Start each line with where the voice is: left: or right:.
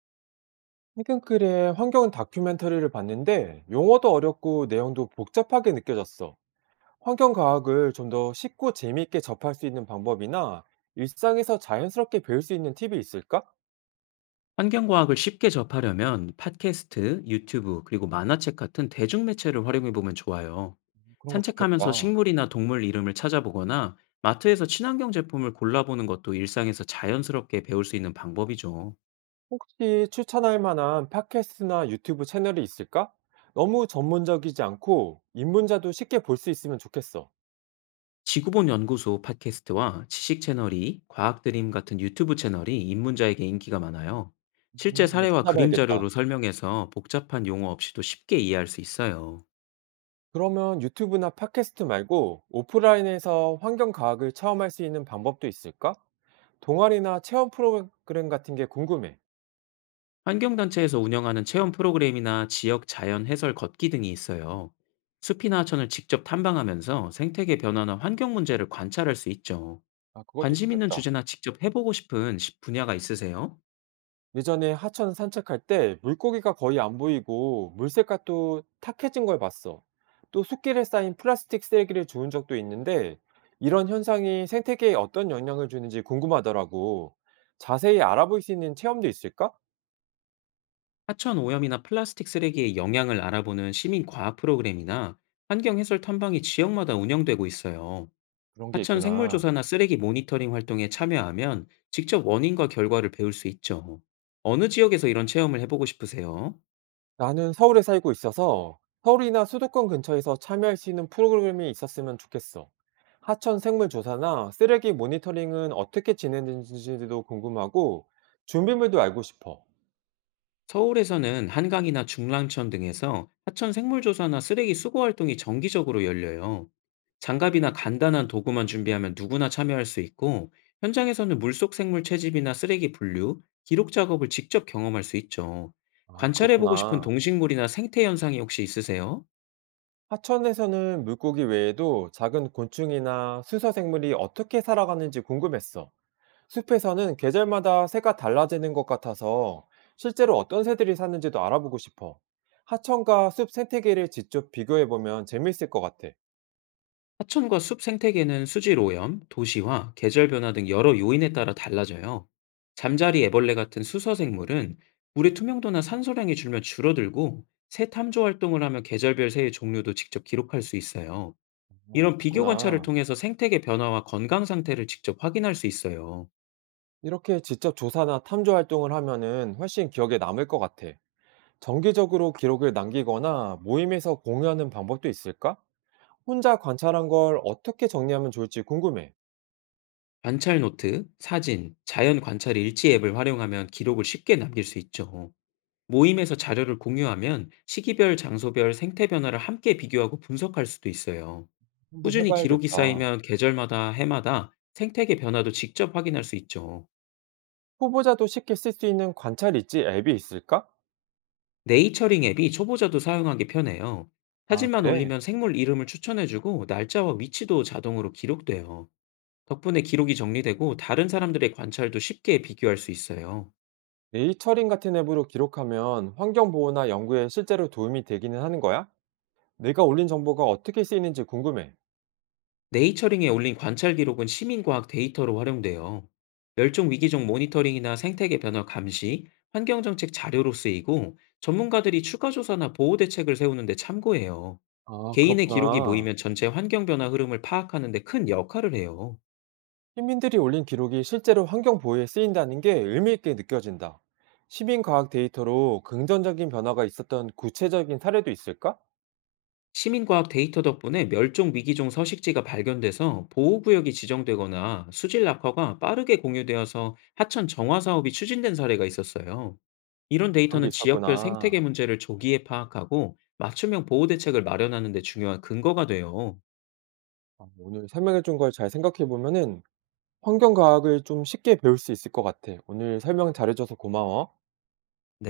right: 최근 글에 환경 다큐멘터리를 봤는데 용어도 어렵고 내용도 복잡하게 느껴졌어. 환경과학을 좀 더 쉽고 재미있게 접할 수 있는 방법이나 일상에서 자연스럽게 배울 수 있는 팁이 있을까?
left: 환경과학을 쉽게 접하려면 팟캐스트, 유튜브, 그리고 만화책 같은 대중매체를 활용해보면 좋아요.
right: 그런 거
left: 산책하면서
right: 좋겠다.
left: 식물이나 동물 이름을 찾아보거나 마트에서 친환경 제품을 골라보는 것도 일상에서 자연스럽게 배울 수 있는 방법이죠.
right: 혹시 추천할 만한 팟캐스트나 유튜브 채널이 있을까? 너무 전문적이지 않고 입문자도 쉽게 볼 수 있으면 좋겠어.
left: 지구본 연구소 팟캐스트와 지식 채널이 과학 드림 같은 유튜브 채널이 입문자에게 인기가 많아요. 실제
right: 한번
left: 사례와 그림
right: 찾아봐야겠다.
left: 자료로 설명해서 복잡한 용어 없이도 쉽게 이해할 수 있어요.
right: 그러면 유튜브나 팟캐스트 말고 오프라인에서 환경과학을 체험할 수 있는 방법도 있을까? 동아리나 체험 프로그램 같은 게 궁금해.
left: 환경단체에서 운영하는 체험 프로그램이나 지역 자연 해설 걷기 등이 있어요. 숲이나 하천을 직접 탐방하면서 생태계 변화나 환경 문제를 관찰할 수 있죠.
right: 아, 그것도
left: 관심 있는
right: 좋겠다.
left: 주제나 직접 해보고 싶은 분야가 있으세요?
right: 예전에 하천 산책할 때 물고기가 거의 안 보이고 물색깔도 탁해진 걸 봤어. 또 숲길에 쌓인 플라스틱 쓰레기를 주운 적도 있는데 이런 현상이 생태계에 어떤 영향을 주는지 궁금하더라고. 자세히 알아볼 수 있는 체험도 있을까?
left: 하천 오염이나 플라스틱 쓰레기의 영향을 알아보는 시민 과학 프로그램이나 환경 해설 탐방이 지역마다 운영되고 있어요.
right: 그런 게
left: 하천 생물
right: 있구나.
left: 조사나 쓰레기 모니터링 활동에 참여하면 직접 원인과 결과를 배울 수 있죠. 어느 지역에서 이런 체험을 해보고 싶으세요?
right: 나는 서울에 살고 있어서 서울이나 수도권 근처에서 참여할 수 있는 프로그램이 있었으면 좋겠어. 하천 생물 조사나 쓰레기 모니터링은 어떻게 진행되는지도 궁금하고 준비물도 알고 싶어.
left: 서울에서는 한강이나 중랑천 등에서 하천 생물조사나 쓰레기 수거 활동이 정기적으로 열려요. 장갑이나 간단한 도구만 준비하면 누구나 참여할 수 있고, 현장에서는 물속 생물 채집이나 쓰레기 분류, 기록 작업을 직접 경험할 수 있죠.
right: 아,
left: 관찰해보고 싶은
right: 그렇구나.
left: 동식물이나 생태 현상이 혹시 있으세요?
right: 하천에서는 물고기 외에도 작은 곤충이나 수서 생물이 어떻게 살아가는지 궁금했어. 숲에서는 계절마다 새가 달라지는 것 같아서 실제로 어떤 새들이 사는지도 알아보고 싶어. 하천과 숲 생태계를 직접 비교해보면 재미있을 것 같아.
left: 하천과 숲 생태계는 수질 오염, 도시화, 계절 변화 등 여러 요인에 따라 달라져요. 잠자리 애벌레 같은 수서 생물은 물의 투명도나 산소량이 줄면 줄어들고 새 탐조 활동을 하며 계절별 새의 종류도 직접 기록할 수 있어요.
right: 아,
left: 이런 비교 관찰을
right: 그렇구나.
left: 통해서 생태계 변화와 건강 상태를 직접 확인할 수 있어요.
right: 이렇게 직접 조사나 탐조 활동을 하면은 훨씬 기억에 남을 것 같아. 정기적으로 기록을 남기거나 모임에서 공유하는 방법도 있을까? 혼자 관찰한 걸 어떻게 정리하면 좋을지 궁금해.
left: 관찰 노트, 사진, 자연 관찰 일지 앱을 활용하면 기록을 쉽게 남길 수 있죠. 모임에서 자료를 공유하면 시기별, 장소별 생태 변화를 함께 비교하고 분석할 수도 있어요.
right: 한번
left: 꾸준히 기록이
right: 해봐야겠다.
left: 쌓이면 계절마다 해마다 생태계 변화도 직접 확인할 수 있죠.
right: 후보자도 쉽게 쓸 수 있는 관찰 있지 앱이 있을까?
left: 네이처링 앱이 초보자도 사용하기 편해요.
right: 아,
left: 사진만
right: 그래?
left: 올리면 생물 이름을 추천해주고 날짜와 위치도 자동으로 기록돼요. 덕분에 기록이 정리되고 다른 사람들의 관찰도 쉽게 비교할 수 있어요.
right: 네이처링 같은 앱으로 기록하면 환경보호나 연구에 실제로 도움이 되기는 하는 거야? 내가 올린 정보가 어떻게 쓰이는지 궁금해.
left: 네이처링에 올린 관찰 기록은 시민과학 데이터로 활용돼요. 멸종 위기종 모니터링이나 생태계 변화 감시, 환경정책 자료로 쓰이고 전문가들이 추가 조사나 보호 대책을 세우는데 참고해요.
right: 아,
left: 개인의 기록이
right: 그렇구나.
left: 모이면 전체 환경 변화 흐름을 파악하는 데 큰 역할을 해요.
right: 시민들이 올린 기록이 실제로 환경 보호에 쓰인다는 게 의미 있게 느껴진다. 시민 과학 데이터로 긍정적인 변화가 있었던 구체적인 사례도 있을까?
left: 시민과학 데이터 덕분에 멸종 위기종 서식지가 발견돼서 보호구역이 지정되거나 수질 낙화가 빠르게 공유되어서 하천 정화 사업이 추진된 사례가 있었어요. 이런
right: 그런 게
left: 데이터는 지역별 생태계
right: 있었구나.
left: 문제를 조기에 파악하고 맞춤형 보호 대책을 마련하는 데 중요한 근거가 돼요.
right: 아, 오늘 설명해 준 걸 잘 생각해 보면은 환경 과학을 좀 쉽게 배울 수 있을 것 같아. 오늘 설명 잘해줘서 고마워.